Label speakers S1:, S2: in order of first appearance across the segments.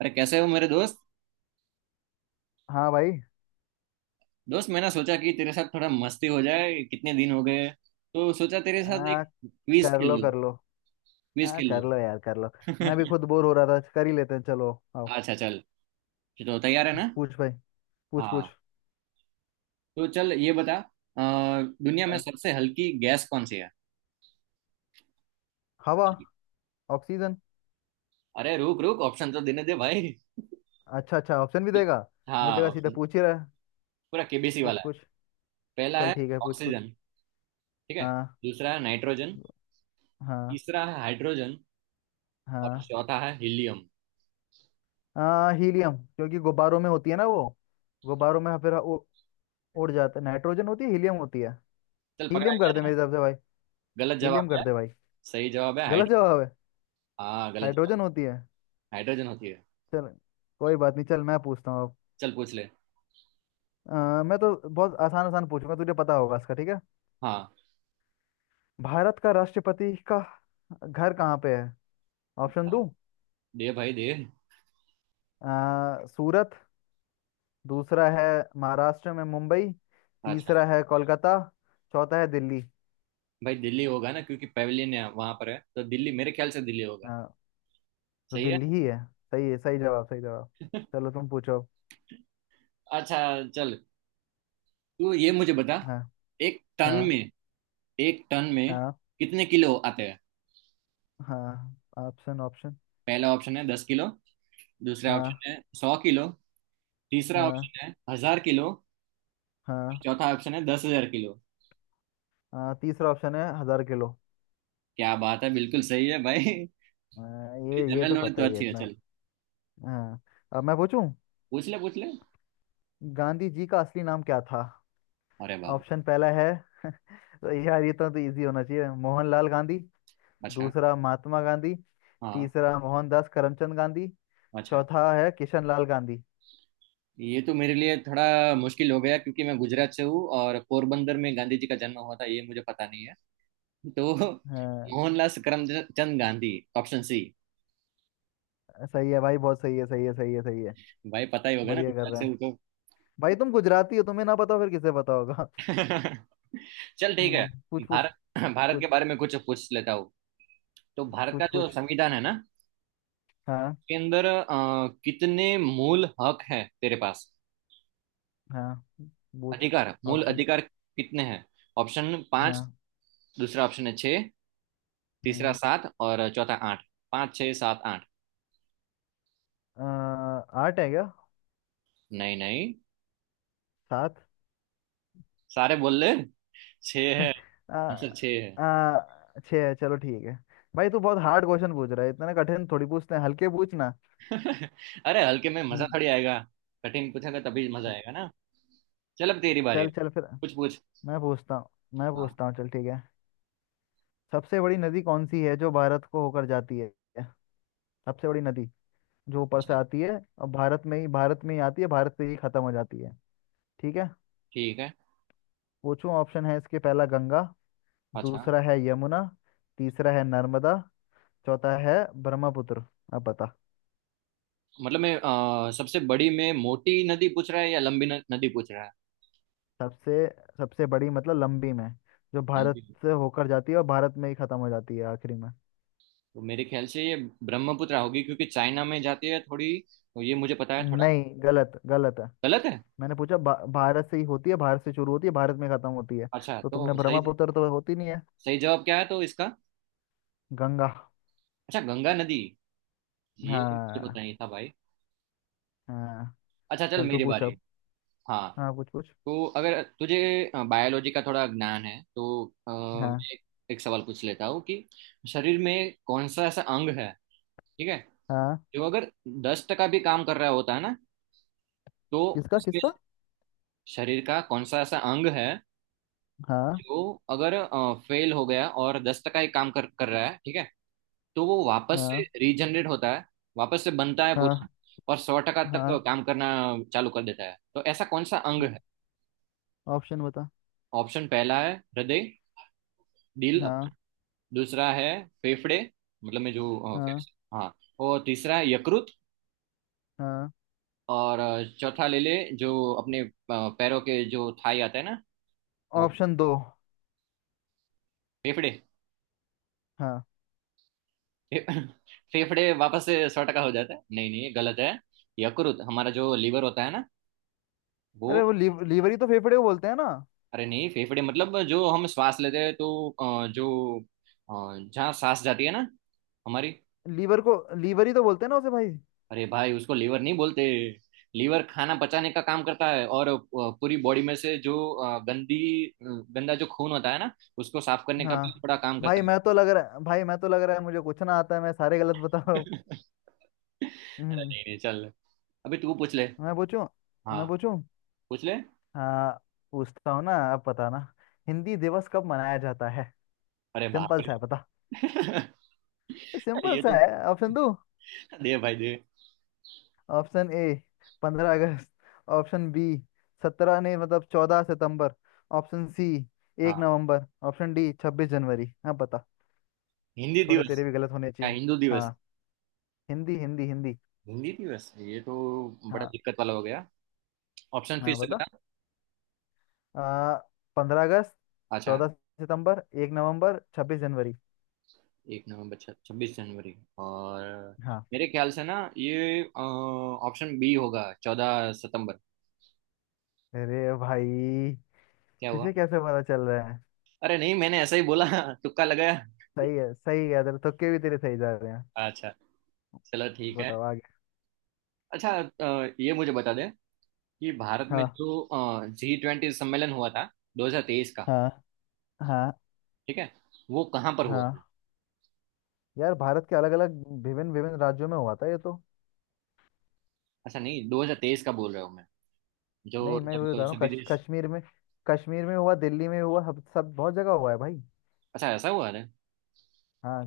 S1: अरे कैसे हो मेरे दोस्त
S2: हाँ भाई।
S1: दोस्त मैंने सोचा कि तेरे साथ थोड़ा मस्ती हो जाए, कितने दिन हो गए। तो सोचा तेरे साथ
S2: आ,
S1: एक क्विज
S2: कर
S1: खेल
S2: लो
S1: लो,
S2: कर लो।
S1: क्विज खेल
S2: कर लो यार कर लो। मैं भी
S1: लो।
S2: खुद बोर हो रहा था कर ही लेते हैं चलो। आओ।
S1: अच्छा चल, तो तैयार है ना?
S2: पूछ भाई। पूछ पूछ।
S1: हाँ, तो चल ये बता दुनिया में
S2: हाँ।
S1: सबसे हल्की गैस कौन सी है?
S2: हवा। ऑक्सीजन।
S1: अरे रुक रुक, ऑप्शन तो देने दे भाई।
S2: अच्छा अच्छा ऑप्शन भी देगा। मुझे
S1: हाँ
S2: लगा सीधा
S1: ऑप्शन।
S2: पूछ ही रहा है।
S1: पूरा केबीसी
S2: पूछ
S1: वाला है।
S2: पूछ।
S1: पहला
S2: चल
S1: है
S2: ठीक है पूछ पूछ।
S1: ऑक्सीजन, ठीक है।
S2: हाँ।
S1: दूसरा है नाइट्रोजन।
S2: हाँ।
S1: तीसरा है हाइड्रोजन। और
S2: हाँ।
S1: चौथा है हीलियम।
S2: हाँ हीलियम क्योंकि गुब्बारों में होती है ना वो। गुब्बारों में फिर उड़ जाता है नाइट्रोजन होती है हीलियम होती है।
S1: चल पकड़ा
S2: हीलियम कर
S1: गया
S2: दे
S1: ना।
S2: मेरी तरफ से भाई।
S1: गलत जवाब
S2: हीलियम कर
S1: है।
S2: दे भाई।
S1: सही जवाब है
S2: गलत
S1: हाइड्रोजन।
S2: जवाब है।
S1: हाँ गलत जवाब।
S2: हाइड्रोजन होती है।
S1: हाइड्रोजन होती है।
S2: चल। कोई बात नहीं चल मैं पूछता हूँ अब।
S1: चल पूछ ले।
S2: अ, मैं तो बहुत आसान आसान पूछूंगा तुझे पता होगा इसका ठीक है।
S1: हाँ
S2: भारत का राष्ट्रपति का घर कहाँ पे है। ऑप्शन दूं।
S1: दे भाई दे।
S2: सूरत। दूसरा है महाराष्ट्र में मुंबई।
S1: अच्छा
S2: तीसरा है कोलकाता। चौथा है दिल्ली।
S1: भाई, दिल्ली होगा ना क्योंकि पवेलियन है वहां पर है, तो दिल्ली, मेरे ख्याल से दिल्ली होगा।
S2: हाँ। तो
S1: सही है।
S2: दिल्ली ही है। सही है सही जवाब सही जवाब। चलो तुम पूछो।
S1: अच्छा चल, तू ये मुझे बता,
S2: हाँ।
S1: एक टन
S2: हाँ।
S1: में एक टन में
S2: हाँ।
S1: कितने किलो आते हैं?
S2: हाँ ऑप्शन ऑप्शन।
S1: पहला ऑप्शन है 10 किलो। दूसरा
S2: हाँ।
S1: ऑप्शन है 100 किलो। तीसरा
S2: हाँ।
S1: ऑप्शन है 1,000 किलो।
S2: हाँ।
S1: चौथा ऑप्शन है 10,000 किलो।
S2: हाँ। तीसरा ऑप्शन है 1,000 किलो।
S1: क्या बात है, बिल्कुल सही है भाई।
S2: ये
S1: जनरल
S2: तो
S1: नॉलेज
S2: पता
S1: तो
S2: ही है
S1: अच्छी है
S2: इतना।
S1: चल।
S2: हाँ। अब मैं पूछूं।
S1: पूछ ले पूछ ले।
S2: गांधी जी का असली नाम क्या था।
S1: अरे बाप।
S2: ऑप्शन पहला है। तो यार ये तो इजी होना चाहिए मोहनलाल गांधी।
S1: अच्छा।
S2: दूसरा महात्मा गांधी।
S1: हाँ।
S2: तीसरा मोहनदास करमचंद गांधी।
S1: अच्छा।
S2: चौथा है किशन लाल गांधी।
S1: ये तो मेरे लिए थोड़ा मुश्किल हो गया, क्योंकि मैं गुजरात से हूँ और पोरबंदर में गांधी जी का जन्म हुआ था, ये मुझे पता नहीं है। तो
S2: हाँ।
S1: Mohanlal Karamchand Gandhi, option C.
S2: सही है भाई बहुत सही है सही है सही है सही है।
S1: भाई पता ही होगा ना,
S2: बढ़िया कर
S1: गुजरात
S2: रहे
S1: से
S2: हैं।
S1: हूँ तो।
S2: भाई तुम गुजराती हो तुम्हें ना पता हो, फिर किसे पता होगा।
S1: चल ठीक है।
S2: पूछ पूछ।
S1: भारत भारत के
S2: पूछ
S1: बारे में कुछ पूछ लेता हूँ। तो भारत का
S2: पूछ
S1: जो
S2: पूछ।
S1: संविधान है ना, उसके
S2: हाँ
S1: अंदर कितने मूल हक है तेरे पास,
S2: हाँ पूछ।
S1: अधिकार, मूल
S2: ऑप्शन।
S1: अधिकार कितने हैं? ऑप्शन 5।
S2: हाँ।
S1: दूसरा ऑप्शन है 6। तीसरा
S2: हम्म।
S1: 7 और चौथा 8। 5, 6, 7, 8
S2: अ, आठ है क्या।
S1: नहीं नहीं,
S2: सात।
S1: सारे बोल ले। छः है।
S2: आ,
S1: आंसर 6 है।
S2: आ, छः चलो ठीक है। भाई तू बहुत हार्ड क्वेश्चन पूछ रहा है इतने कठिन थोड़ी पूछते हैं हल्के पूछना।
S1: अरे हल्के में मजा
S2: हम्म।
S1: थोड़ी आएगा, कठिन पूछेगा तभी मजा
S2: हम्म।
S1: आएगा ना। चल अब तेरी बारी है,
S2: चल चल फिर।
S1: कुछ पूछ।
S2: मैं पूछता हूँ। मैं
S1: हाँ।
S2: पूछता हूँ चल ठीक है। सबसे बड़ी नदी कौन सी है जो भारत को होकर जाती है। सबसे बड़ी नदी जो ऊपर से
S1: अच्छा।
S2: आती है और भारत में ही आती है भारत से ही खत्म हो जाती है। ठीक है।
S1: ठीक है।
S2: पूछूं ऑप्शन है इसके पहला गंगा।
S1: अच्छा,
S2: दूसरा है यमुना। तीसरा है नर्मदा। चौथा है ब्रह्मपुत्र। अब बता।
S1: मतलब मैं, सबसे बड़ी में मोटी नदी पूछ रहा है या लंबी न, नदी पूछ रहा है?
S2: सबसे सबसे बड़ी मतलब लंबी में जो
S1: लंबी।
S2: भारत से होकर जाती है और भारत में ही खत्म हो जाती है आखिरी में।
S1: तो मेरे ख्याल से ये ब्रह्मपुत्र होगी, क्योंकि चाइना में जाती है थोड़ी, तो ये मुझे पता है थोड़ा।
S2: नहीं गलत गलत है।
S1: गलत है।
S2: मैंने पूछा भारत से ही होती है भारत से शुरू होती है भारत में खत्म होती है।
S1: अच्छा
S2: तो तुमने
S1: तो सही।
S2: ब्रह्मपुत्र तो होती नहीं है।
S1: सही जवाब क्या है तो इसका?
S2: गंगा।
S1: अच्छा गंगा नदी, ये मुझे पता
S2: हाँ।
S1: नहीं था भाई।
S2: हाँ।
S1: अच्छा चल
S2: चल तू
S1: मेरी
S2: पूछ
S1: बारी।
S2: अब।
S1: हाँ।
S2: हाँ पूछ पूछ।
S1: तो अगर तुझे बायोलॉजी का थोड़ा ज्ञान है तो
S2: हाँ।
S1: मैं एक सवाल पूछ लेता हूँ कि शरीर में कौन सा ऐसा अंग है, ठीक है,
S2: हाँ।
S1: जो अगर 10% भी काम कर रहा होता है ना, तो
S2: किसका
S1: उसके,
S2: किसका।
S1: शरीर का कौन सा ऐसा अंग है
S2: हाँ।
S1: जो अगर फेल हो गया और 10% ही काम कर कर रहा है, ठीक है, तो वो वापस से
S2: हाँ।
S1: रीजनरेट होता है, वापस से बनता है पूरा,
S2: हाँ।
S1: और 100% तक
S2: हाँ
S1: काम करना चालू कर देता है। तो ऐसा कौन सा अंग है?
S2: ऑप्शन बता।
S1: ऑप्शन पहला है हृदय, दिल।
S2: हाँ।
S1: दूसरा है फेफड़े, मतलब में जो
S2: हाँ।
S1: फेफड़े, हाँ। और तीसरा है यकृत।
S2: हाँ
S1: और चौथा ले ले, जो अपने पैरों के जो थाई आता है ना, वो।
S2: ऑप्शन दो।
S1: फेफड़े।
S2: हाँ।
S1: फे, फेफड़े वापस से 100% हो जाता है? नहीं नहीं ये गलत है। यकृत हमारा, जो लीवर होता है ना, वो।
S2: अरे वो लीवरी तो फेफड़े को बोलते हैं ना।
S1: अरे नहीं, फेफड़े मतलब जो हम श्वास लेते हैं, तो जो अ, जहाँ सांस जाती है ना हमारी।
S2: लीवर को लीवर ही तो बोलते हैं ना उसे भाई।
S1: अरे भाई उसको लीवर नहीं बोलते। लीवर खाना पचाने का काम करता है और पूरी बॉडी में से जो अ, गंदी गंदा जो खून होता है ना, उसको साफ करने का भी
S2: हाँ।
S1: बड़ा काम करता
S2: भाई
S1: है।
S2: मैं तो लग रहा है भाई मैं तो लग रहा है मुझे कुछ ना आता है मैं सारे गलत बता रहा हूँ।
S1: अरे
S2: हम्म,
S1: नहीं नहीं चल, अभी तू पूछ ले।
S2: मैं पूछूं।
S1: हाँ
S2: मैं पूछूं।
S1: पूछ ले।
S2: हाँ। पूछता हूँ ना आप बताना। हिंदी दिवस कब मनाया जाता है।
S1: अरे बाप
S2: सिंपल सा है
S1: रे।
S2: बता। सिंपल
S1: ये
S2: सा
S1: तो।
S2: है ऑप्शन दो।
S1: दे भाई दे।
S2: ऑप्शन ए। 15 अगस्त। Option B. सत्रह नहीं मतलब 14 सितंबर। Option C. एक
S1: हाँ
S2: नवंबर ऑप्शन डी 26 जनवरी हाँ बता।
S1: हिंदी
S2: थोड़े
S1: दिवस।
S2: तेरे भी गलत होने
S1: हाँ
S2: चाहिए।
S1: हिंदू दिवस।
S2: हाँ हिंदी हिंदी हिंदी।
S1: हिंदी दिवस, ये तो बड़ा
S2: हाँ।
S1: दिक्कत वाला हो गया। ऑप्शन फिर
S2: हाँ
S1: से बता।
S2: बता। आ, 15 अगस्त।
S1: अच्छा।
S2: 14 सितंबर। 1 नवंबर 26 जनवरी
S1: 1 नवंबर, 26 जनवरी, और,
S2: हाँ।
S1: मेरे ख्याल से ना ये ऑप्शन बी होगा, 14 सितंबर।
S2: अरे भाई
S1: क्या हुआ?
S2: तुझे कैसे पता चल रहा है।
S1: अरे नहीं मैंने ऐसा ही बोला। तुक्का लगाया।
S2: सही है सही है तेरे तुक्के भी तेरे सही जा रहे हैं।
S1: अच्छा चलो ठीक है।
S2: बताओ आगे।
S1: अच्छा, ये मुझे बता दे कि भारत में
S2: हाँ।
S1: जो G20 सम्मेलन हुआ था 2023 का,
S2: हाँ। हाँ।
S1: ठीक है, वो कहाँ पर हुआ था?
S2: हाँ यार भारत के अलग अलग विभिन्न विभिन्न राज्यों में हुआ था ये तो।
S1: अच्छा नहीं 2023 का बोल रहा हूँ मैं, जो
S2: नहीं मैं वही बता
S1: जब
S2: रहा हूँ
S1: सभी देश।
S2: कश्मीर में। कश्मीर में हुआ दिल्ली में हुआ सब सब बहुत जगह हुआ है भाई।
S1: अच्छा ऐसा हुआ है,
S2: हाँ।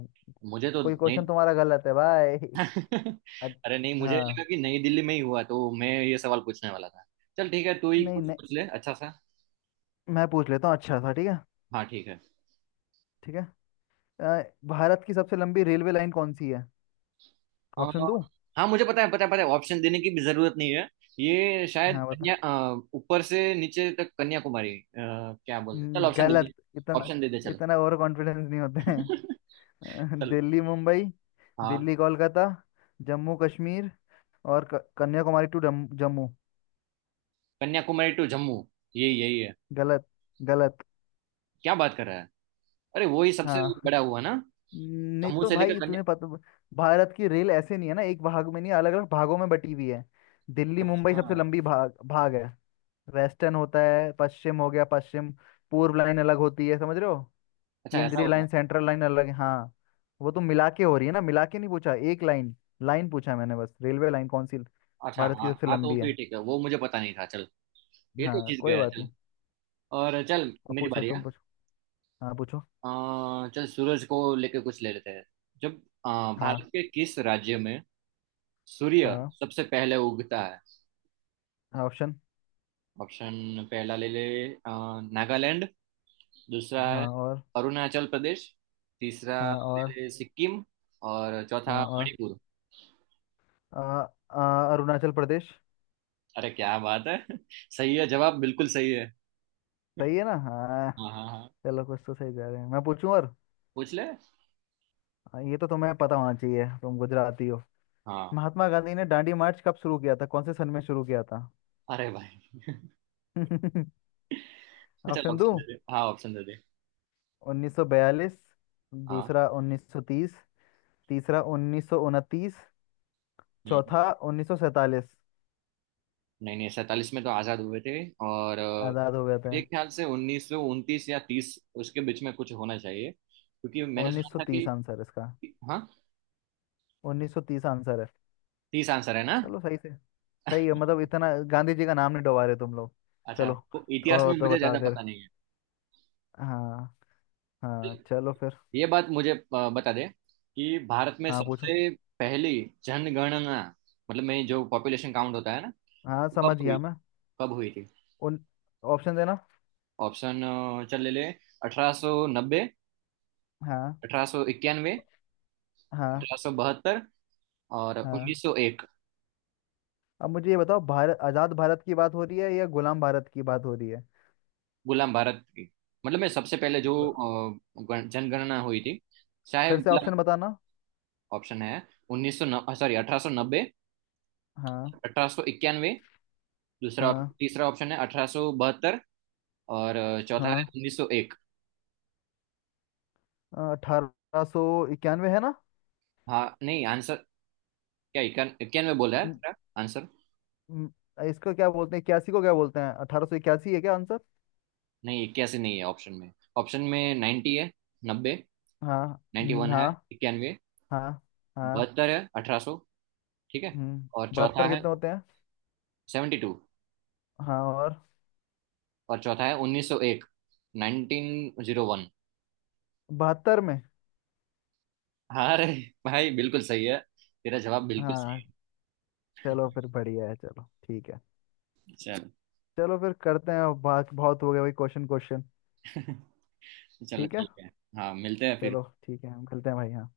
S1: मुझे तो
S2: कोई
S1: नहीं।
S2: क्वेश्चन तुम्हारा गलत है भाई। अच-
S1: अरे नहीं मुझे
S2: हाँ
S1: लगा कि नई दिल्ली में ही हुआ, तो मैं ये सवाल पूछने वाला था। चल ठीक है, तू ही
S2: नहीं
S1: कुछ
S2: नहीं
S1: पूछ ले अच्छा सा।
S2: मैं पूछ लेता हूँ अच्छा सा ठीक है।
S1: हाँ ठीक है।
S2: ठीक है। अ, भारत की सबसे लंबी रेलवे लाइन कौन सी है।
S1: अ।
S2: ऑप्शन दो।
S1: हाँ मुझे पता है, पता है पता है, ऑप्शन देने की भी जरूरत नहीं है। ये शायद
S2: हाँ बता।
S1: ऊपर से नीचे तक कन्याकुमारी, क्या बोलते हैं? चल ऑप्शन दे दे।
S2: गलत इतना।
S1: ऑप्शन दे दे चल।
S2: इतना ओवर कॉन्फिडेंस नहीं होते हैं।
S1: चल।
S2: दिल्ली मुंबई।
S1: हाँ।
S2: दिल्ली कोलकाता। जम्मू कश्मीर। और कन्याकुमारी टू जम्मू जम्मू।
S1: कन्याकुमारी टू जम्मू, ये यही है।
S2: गलत। गलत।
S1: क्या बात कर रहा है, अरे वो ही सबसे
S2: हाँ।
S1: बड़ा हुआ ना,
S2: नहीं
S1: जम्मू
S2: तो
S1: से लेकर
S2: भाई
S1: कन्या।
S2: तुम्हें पता भारत की रेल ऐसे नहीं है ना एक भाग में नहीं अलग अलग भागों में बटी हुई है। दिल्ली मुंबई
S1: अच्छा।
S2: सबसे लंबी भाग भाग है। वेस्टर्न होता है पश्चिम हो गया पश्चिम। पूर्व लाइन अलग होती है समझ रहे हो।
S1: अच्छा ऐसा
S2: केंद्रीय
S1: होता है।
S2: लाइन सेंट्रल लाइन अलग है हाँ। वो तो मिला के हो रही है ना मिला के नहीं पूछा एक लाइन। लाइन पूछा मैंने बस रेलवे लाइन कौन सी।
S1: अच्छा
S2: भारत की
S1: हाँ
S2: सबसे
S1: हाँ, तो
S2: लंबी
S1: फिर
S2: है।
S1: ठीक है, वो मुझे पता नहीं था चल। ये तो
S2: हाँ
S1: जीत
S2: कोई
S1: गया
S2: बात
S1: चल।
S2: नहीं।
S1: और चल
S2: अब
S1: मेरी
S2: पूछो
S1: बारी
S2: तुम
S1: है।
S2: पूछो। हाँ पूछो।
S1: चल सूरज को लेके कुछ ले लेते हैं। जब अ, भारत
S2: हाँ।
S1: के किस राज्य में सूर्य
S2: हाँ।
S1: सबसे पहले उगता है?
S2: हाँ ऑप्शन।
S1: ऑप्शन पहला ले ले, अ, नागालैंड। दूसरा है
S2: हाँ और।
S1: अरुणाचल प्रदेश। तीसरा
S2: हाँ
S1: ले
S2: और।
S1: ले सिक्किम। और चौथा
S2: हाँ और।
S1: मणिपुर।
S2: आ, आ, अरुणाचल प्रदेश।
S1: अरे क्या बात है। सही है जवाब, बिल्कुल सही है।
S2: सही है ना हाँ।
S1: हाँ हाँ हाँ।
S2: चलो कुछ तो सही जा रहे हैं मैं पूछूं और।
S1: पूछ ले।
S2: हाँ, ये तो तुम्हें पता होना चाहिए तुम गुजराती हो।
S1: हाँ।
S2: महात्मा गांधी ने दांडी मार्च कब शुरू किया था कौन से सन में शुरू किया था।
S1: अरे भाई। चल
S2: ऑप्शन
S1: ऑप्शन
S2: दूं।
S1: दे दे, हाँ ऑप्शन दे दे।
S2: 1942।
S1: हाँ।
S2: दूसरा 1930। तीसरा 1929।
S1: हम्म।
S2: चौथा 1947।
S1: नहीं नहीं, सैतालीस में तो आजाद हुए थे। और
S2: आजाद हो गया था।
S1: मेरे ख्याल से 1929 या 30, उसके बीच में कुछ होना चाहिए, क्योंकि मैंने सुना था कि।
S2: 1930 आंसर इसका।
S1: हाँ।
S2: 1930 आंसर है।
S1: 30 आंसर है ना।
S2: चलो सही से। सही है मतलब इतना गांधी जी का नाम नहीं डुबा रहे तुम लोग।
S1: अच्छा
S2: चलो।
S1: तो
S2: थोड़ा
S1: इतिहास में
S2: बहुत तो
S1: मुझे
S2: बता
S1: ज्यादा
S2: दे
S1: पता नहीं है।
S2: हाँ। हाँ चलो फिर।
S1: ये बात मुझे बता दे कि भारत में
S2: हाँ पूछो।
S1: सबसे पहली जनगणना, मतलब में जो पॉपुलेशन काउंट होता है ना,
S2: हाँ।
S1: तो
S2: समझ गया मैं।
S1: कब हुई थी?
S2: उन ऑप्शन देना।
S1: ऑप्शन चल ले ले। 1890।
S2: हाँ।
S1: 1891।
S2: हाँ।
S1: 1872। और
S2: हाँ।
S1: 1901।
S2: अब मुझे ये बताओ भारत आजाद भारत की बात हो रही है या गुलाम भारत की बात हो रही है।
S1: गुलाम भारत की। मतलब मैं सबसे पहले जो
S2: गु-
S1: जनगणना हुई थी, शायद
S2: फिर से
S1: गुलाम।
S2: ऑप्शन बताना।
S1: ऑप्शन है, उन्नीस सौ सॉरी 1890।
S2: हाँ।
S1: अठारह सौ इक्यानवे, दूसरा।
S2: हाँ।
S1: तीसरा ऑप्शन है 1872। और चौथा है
S2: हाँ।
S1: 1901।
S2: 1891 है ना।
S1: हाँ नहीं आंसर, क्या इक्यानवे बोला है
S2: म-
S1: तेरा आंसर?
S2: म- इसको क्या बोलते हैं इक्यासी को क्या बोलते हैं 1881 है क्या आंसर।
S1: नहीं 81 नहीं है ऑप्शन में। ऑप्शन में 90 है, 90।
S2: हाँ
S1: नाइन्टी वन है
S2: हाँ।
S1: 91।
S2: हाँ। हाँ।
S1: बहत्तर है 1800, ठीक है। और चौथा
S2: बहत्तर
S1: है
S2: कितने होते हैं।
S1: 72।
S2: हाँ और।
S1: और चौथा है 1901, 1901।
S2: 72 में।
S1: हाँ, अरे भाई बिल्कुल सही है, तेरा जवाब बिल्कुल
S2: हाँ।
S1: सही
S2: चलो फिर बढ़िया है चलो ठीक है।
S1: है। चल।
S2: चलो फिर करते हैं बात बहुत हो गया भाई क्वेश्चन क्वेश्चन।
S1: चलो
S2: ठीक है।
S1: ठीक है। हाँ मिलते हैं फिर।
S2: चलो ठीक है हम खेलते हैं भाई हाँ।